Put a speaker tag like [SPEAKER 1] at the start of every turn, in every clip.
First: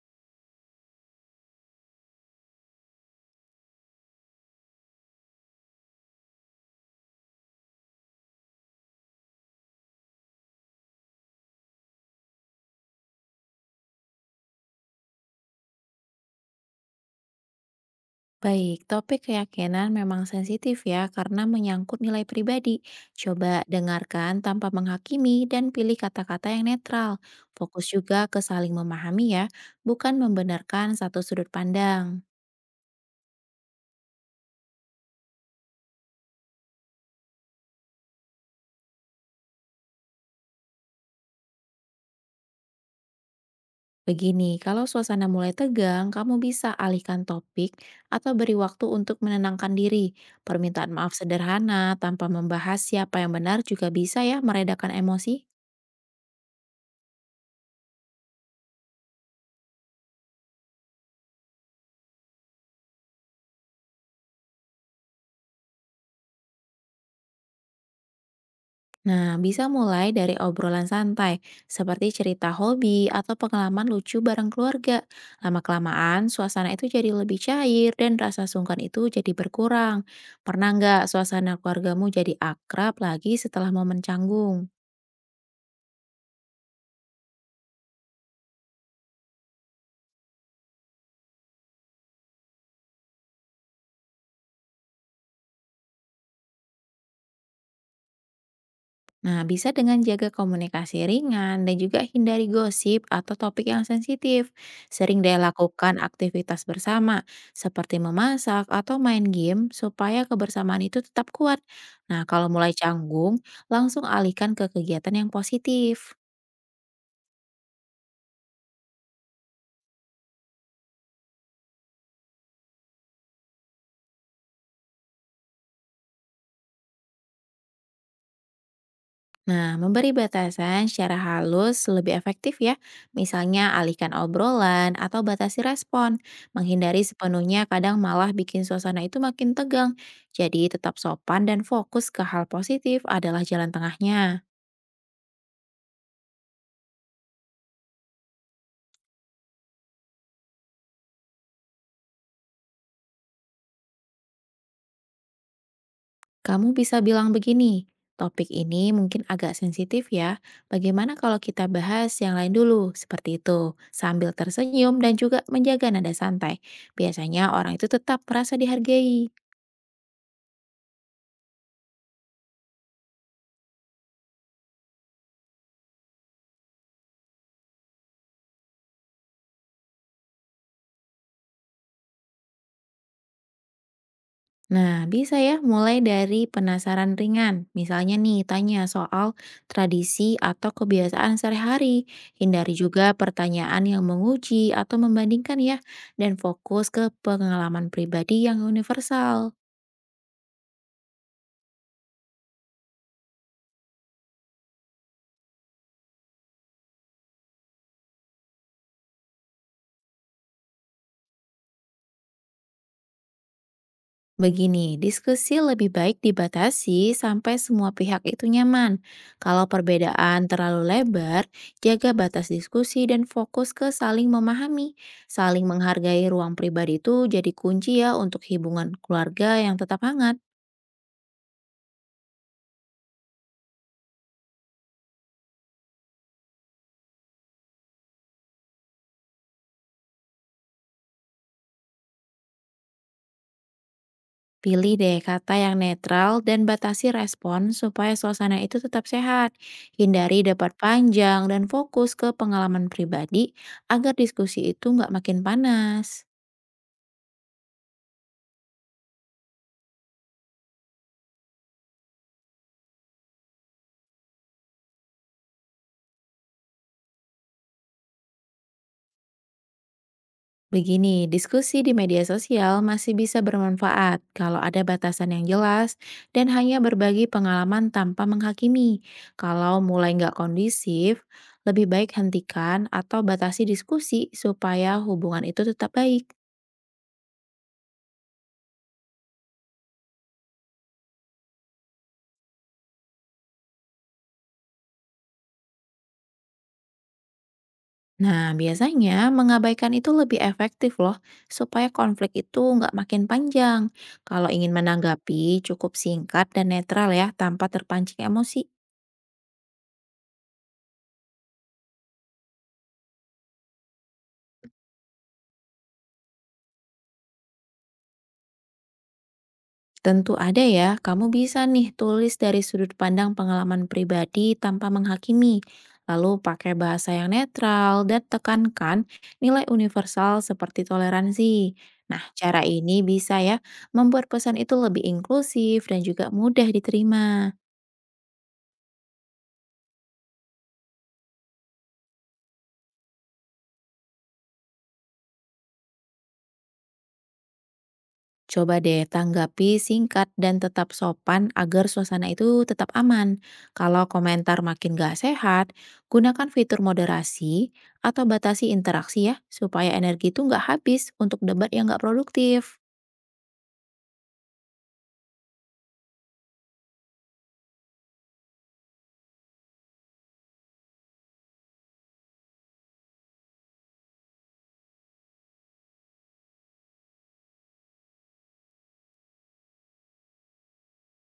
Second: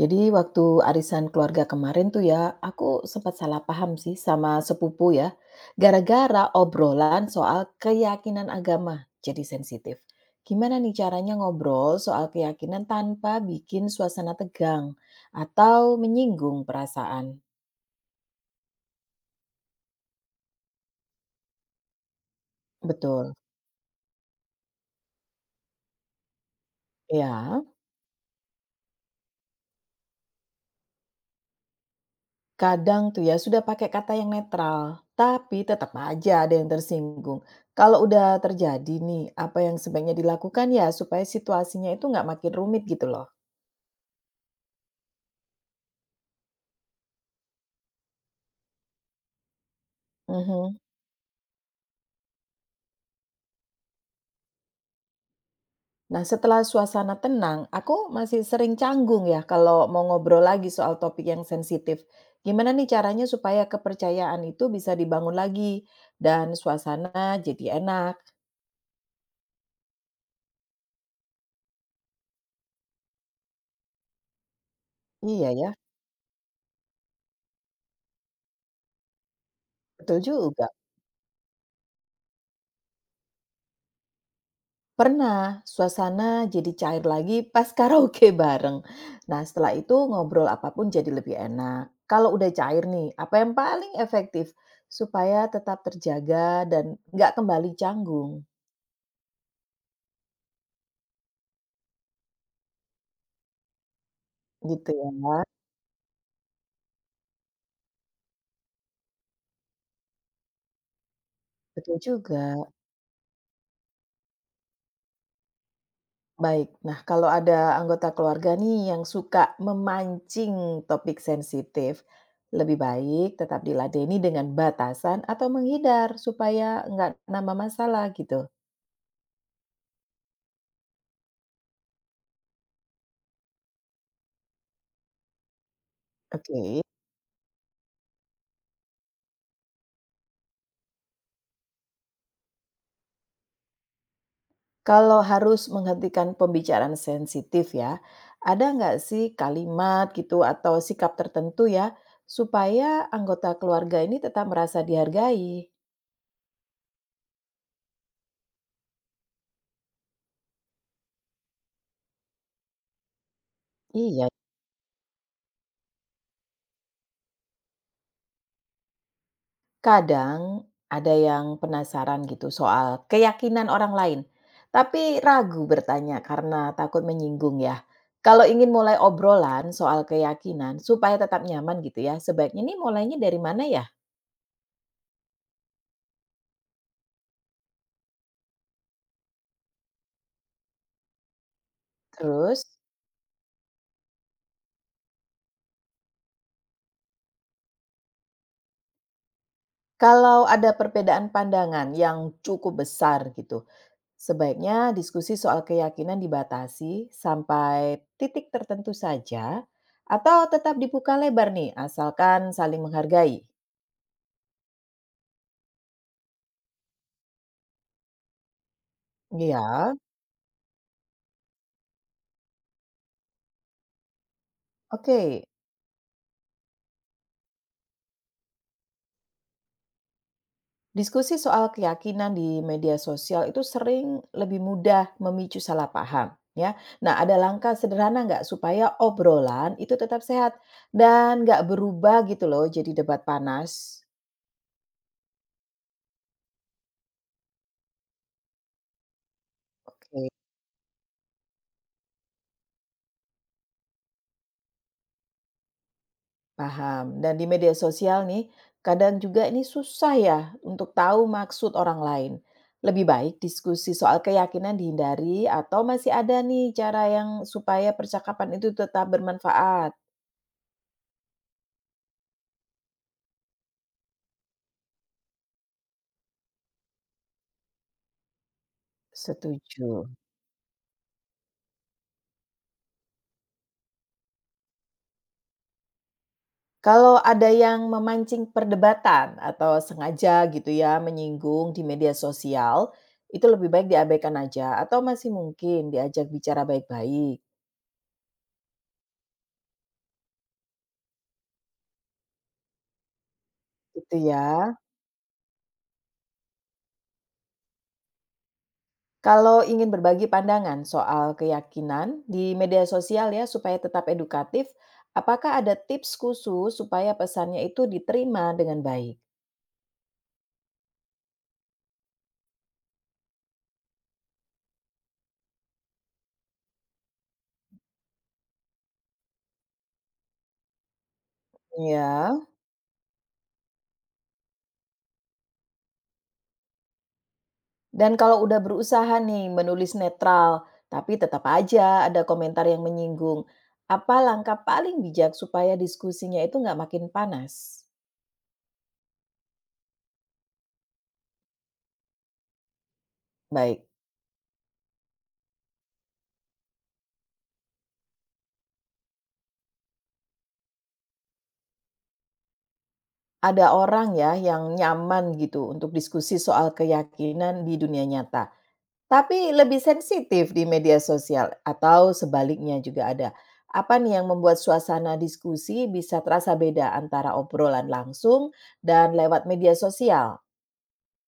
[SPEAKER 1] Jadi waktu arisan keluarga kemarin tuh ya, aku sempat salah paham sih sama sepupu ya. Gara-gara obrolan soal keyakinan agama jadi sensitif. Gimana nih caranya ngobrol soal keyakinan tanpa bikin suasana tegang atau menyinggung perasaan?
[SPEAKER 2] Baik, topik keyakinan memang sensitif ya karena menyangkut nilai pribadi.
[SPEAKER 1] Betul.
[SPEAKER 2] Coba dengarkan tanpa menghakimi dan pilih kata-kata yang netral.
[SPEAKER 1] Ya,
[SPEAKER 2] Fokus juga ke saling memahami ya, bukan membenarkan satu sudut pandang.
[SPEAKER 1] kadang tuh ya sudah pakai kata yang netral, tapi tetap aja ada yang tersinggung. Kalau udah terjadi nih, apa yang sebaiknya dilakukan ya supaya situasinya itu nggak makin rumit gitu loh.
[SPEAKER 2] Begini, kalau suasana mulai tegang, kamu bisa alihkan topik atau beri waktu untuk menenangkan diri.
[SPEAKER 1] Mhm.
[SPEAKER 2] Permintaan maaf sederhana tanpa membahas siapa yang benar juga bisa ya meredakan emosi.
[SPEAKER 1] Nah, setelah suasana tenang, aku masih sering canggung ya kalau mau ngobrol lagi soal topik yang sensitif. Gimana nih caranya supaya kepercayaan itu bisa dibangun lagi dan suasana jadi enak?
[SPEAKER 2] Nah, bisa mulai dari obrolan santai, seperti cerita hobi atau pengalaman lucu bareng keluarga.
[SPEAKER 1] Iya ya,
[SPEAKER 2] Lama-kelamaan, suasana itu jadi lebih cair dan rasa sungkan itu jadi berkurang.
[SPEAKER 1] betul juga.
[SPEAKER 2] Pernah nggak suasana keluargamu jadi akrab lagi setelah momen canggung?
[SPEAKER 1] Pernah suasana jadi cair lagi pas karaoke bareng. Nah, setelah itu ngobrol apapun jadi lebih enak. Kalau udah cair nih, apa yang paling efektif supaya tetap terjaga dan nggak kembali canggung
[SPEAKER 2] Nah, bisa dengan jaga komunikasi ringan dan juga hindari gosip atau topik yang sensitif.
[SPEAKER 1] gitu ya?
[SPEAKER 2] Sering deh lakukan aktivitas bersama, seperti memasak atau main game, supaya kebersamaan itu tetap kuat.
[SPEAKER 1] Betul
[SPEAKER 2] Nah,
[SPEAKER 1] juga.
[SPEAKER 2] kalau mulai canggung, langsung alihkan ke kegiatan yang positif.
[SPEAKER 1] Baik, nah kalau ada anggota keluarga nih yang suka memancing topik sensitif, lebih baik tetap diladeni dengan batasan atau menghindar supaya nggak nambah masalah gitu.
[SPEAKER 2] Nah, memberi batasan secara halus lebih efektif ya. Misalnya alihkan obrolan atau batasi respon.
[SPEAKER 1] Oke.
[SPEAKER 2] Menghindari sepenuhnya kadang malah bikin suasana itu makin tegang. Jadi tetap sopan dan fokus ke hal positif adalah jalan tengahnya.
[SPEAKER 1] Kalau harus menghentikan pembicaraan sensitif ya, ada nggak sih kalimat gitu atau sikap tertentu ya supaya anggota keluarga ini tetap merasa dihargai?
[SPEAKER 2] Kamu bisa bilang begini, topik ini mungkin agak sensitif ya. Bagaimana kalau kita bahas yang lain dulu? Seperti itu.
[SPEAKER 1] Iya.
[SPEAKER 2] Sambil tersenyum dan juga menjaga nada santai. Biasanya orang itu tetap merasa dihargai.
[SPEAKER 1] Kadang ada yang penasaran gitu soal keyakinan orang lain, tapi ragu bertanya karena takut menyinggung ya. Kalau ingin mulai obrolan soal keyakinan supaya tetap nyaman gitu ya, sebaiknya nih mulainya dari mana ya?
[SPEAKER 2] Nah, bisa ya mulai dari penasaran ringan. Misalnya nih, tanya soal tradisi atau kebiasaan sehari-hari.
[SPEAKER 1] Terus,
[SPEAKER 2] Hindari juga pertanyaan yang menguji atau membandingkan ya, dan fokus ke pengalaman pribadi yang universal.
[SPEAKER 1] kalau ada perbedaan pandangan yang cukup besar gitu, sebaiknya diskusi soal keyakinan dibatasi sampai titik tertentu saja atau tetap dibuka lebar nih asalkan saling menghargai.
[SPEAKER 2] Begini, diskusi lebih baik dibatasi sampai semua pihak itu nyaman. Kalau
[SPEAKER 1] Iya.
[SPEAKER 2] perbedaan terlalu lebar, jaga batas diskusi dan fokus ke saling memahami.
[SPEAKER 1] Oke,
[SPEAKER 2] Saling menghargai ruang pribadi itu jadi kunci ya untuk hubungan keluarga yang tetap hangat.
[SPEAKER 1] diskusi soal keyakinan di media sosial itu sering lebih mudah memicu salah paham, ya. Nah, ada langkah sederhana nggak supaya obrolan itu tetap sehat dan nggak berubah gitu loh, jadi debat panas.
[SPEAKER 2] Pilih deh kata yang netral dan batasi respon supaya suasana itu tetap sehat.
[SPEAKER 1] Oke,
[SPEAKER 2] Hindari debat panjang dan fokus ke pengalaman pribadi agar diskusi itu nggak makin panas.
[SPEAKER 1] paham. Dan di media sosial nih, kadang juga ini susah ya untuk tahu maksud orang lain. Lebih baik diskusi soal keyakinan dihindari atau masih ada nih cara yang supaya percakapan itu tetap bermanfaat.
[SPEAKER 2] Begini, diskusi di media sosial masih bisa bermanfaat kalau ada batasan yang jelas dan hanya berbagi pengalaman tanpa menghakimi. Kalau
[SPEAKER 1] Setuju.
[SPEAKER 2] mulai nggak kondisif, lebih baik hentikan atau batasi diskusi supaya hubungan itu tetap baik.
[SPEAKER 1] Kalau ada yang memancing perdebatan atau sengaja gitu ya menyinggung di media sosial, itu lebih baik diabaikan aja atau masih mungkin diajak bicara baik-baik,
[SPEAKER 2] Nah, biasanya mengabaikan itu lebih efektif loh, supaya konflik itu nggak makin panjang.
[SPEAKER 1] gitu
[SPEAKER 2] Kalau
[SPEAKER 1] ya.
[SPEAKER 2] ingin menanggapi, cukup singkat dan netral ya, tanpa terpancing emosi.
[SPEAKER 1] Kalau ingin berbagi pandangan soal keyakinan di media sosial ya supaya tetap edukatif, apakah ada tips khusus supaya pesannya itu diterima dengan baik?
[SPEAKER 2] Tentu ada ya, kamu bisa nih tulis dari sudut pandang pengalaman pribadi tanpa menghakimi. Lalu pakai bahasa yang netral dan tekankan nilai universal seperti toleransi. Nah,
[SPEAKER 1] Ya.
[SPEAKER 2] cara ini bisa ya membuat pesan itu lebih inklusif dan juga mudah diterima.
[SPEAKER 1] Dan kalau udah berusaha nih menulis netral, tapi tetap aja ada komentar yang menyinggung. Apa langkah paling bijak supaya diskusinya itu nggak makin panas?
[SPEAKER 2] Coba deh tanggapi singkat dan tetap sopan agar suasana itu tetap aman.
[SPEAKER 1] Baik,
[SPEAKER 2] Kalau komentar makin gak sehat, gunakan fitur moderasi atau batasi interaksi ya, supaya energi itu nggak habis untuk debat yang nggak produktif.
[SPEAKER 1] ada orang ya yang nyaman gitu untuk diskusi soal keyakinan di dunia nyata, tapi lebih sensitif di media sosial atau sebaliknya juga ada. Apa nih yang membuat suasana diskusi bisa terasa beda antara obrolan langsung dan lewat media sosial?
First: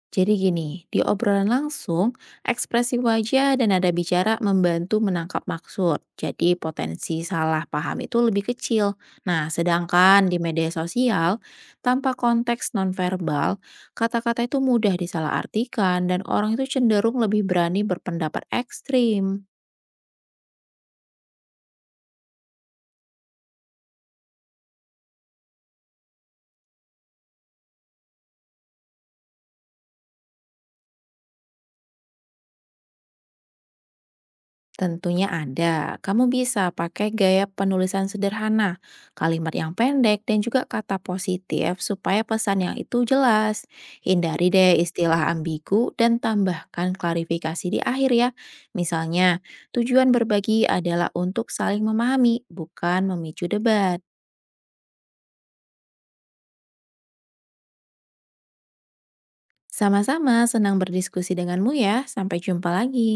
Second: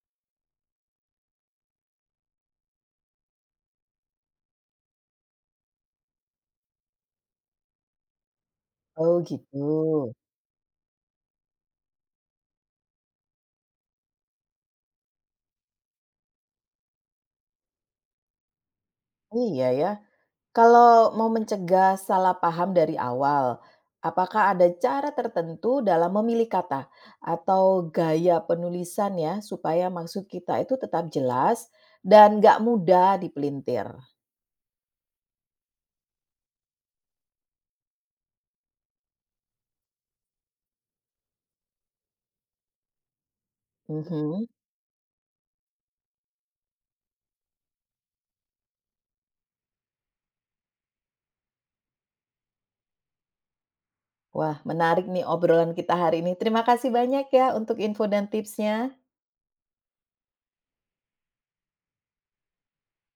[SPEAKER 2] Jadi gini, di obrolan langsung, ekspresi wajah dan nada bicara membantu menangkap maksud. Jadi potensi salah paham itu lebih kecil.
[SPEAKER 1] Oh
[SPEAKER 2] Nah,
[SPEAKER 1] gitu.
[SPEAKER 2] sedangkan di media sosial, tanpa konteks nonverbal, kata-kata itu mudah disalahartikan dan orang itu cenderung lebih berani berpendapat ekstrim.
[SPEAKER 1] Iya ya. Kalau mau mencegah salah paham dari awal, apakah ada cara tertentu dalam memilih kata atau gaya penulisan ya supaya maksud kita itu tetap jelas dan nggak mudah dipelintir?
[SPEAKER 2] Tentunya ada. Kamu bisa pakai gaya penulisan sederhana, kalimat yang pendek, dan juga kata positif supaya pesan yang itu jelas.
[SPEAKER 1] Mhm.
[SPEAKER 2] Hindari deh istilah ambigu dan tambahkan klarifikasi di akhir ya. Misalnya, tujuan berbagi adalah untuk saling memahami, bukan memicu debat.
[SPEAKER 1] Wah menarik nih obrolan kita hari ini. Terima kasih banyak ya untuk info dan tipsnya.
[SPEAKER 2] Sama-sama senang berdiskusi denganmu ya. Sampai jumpa lagi.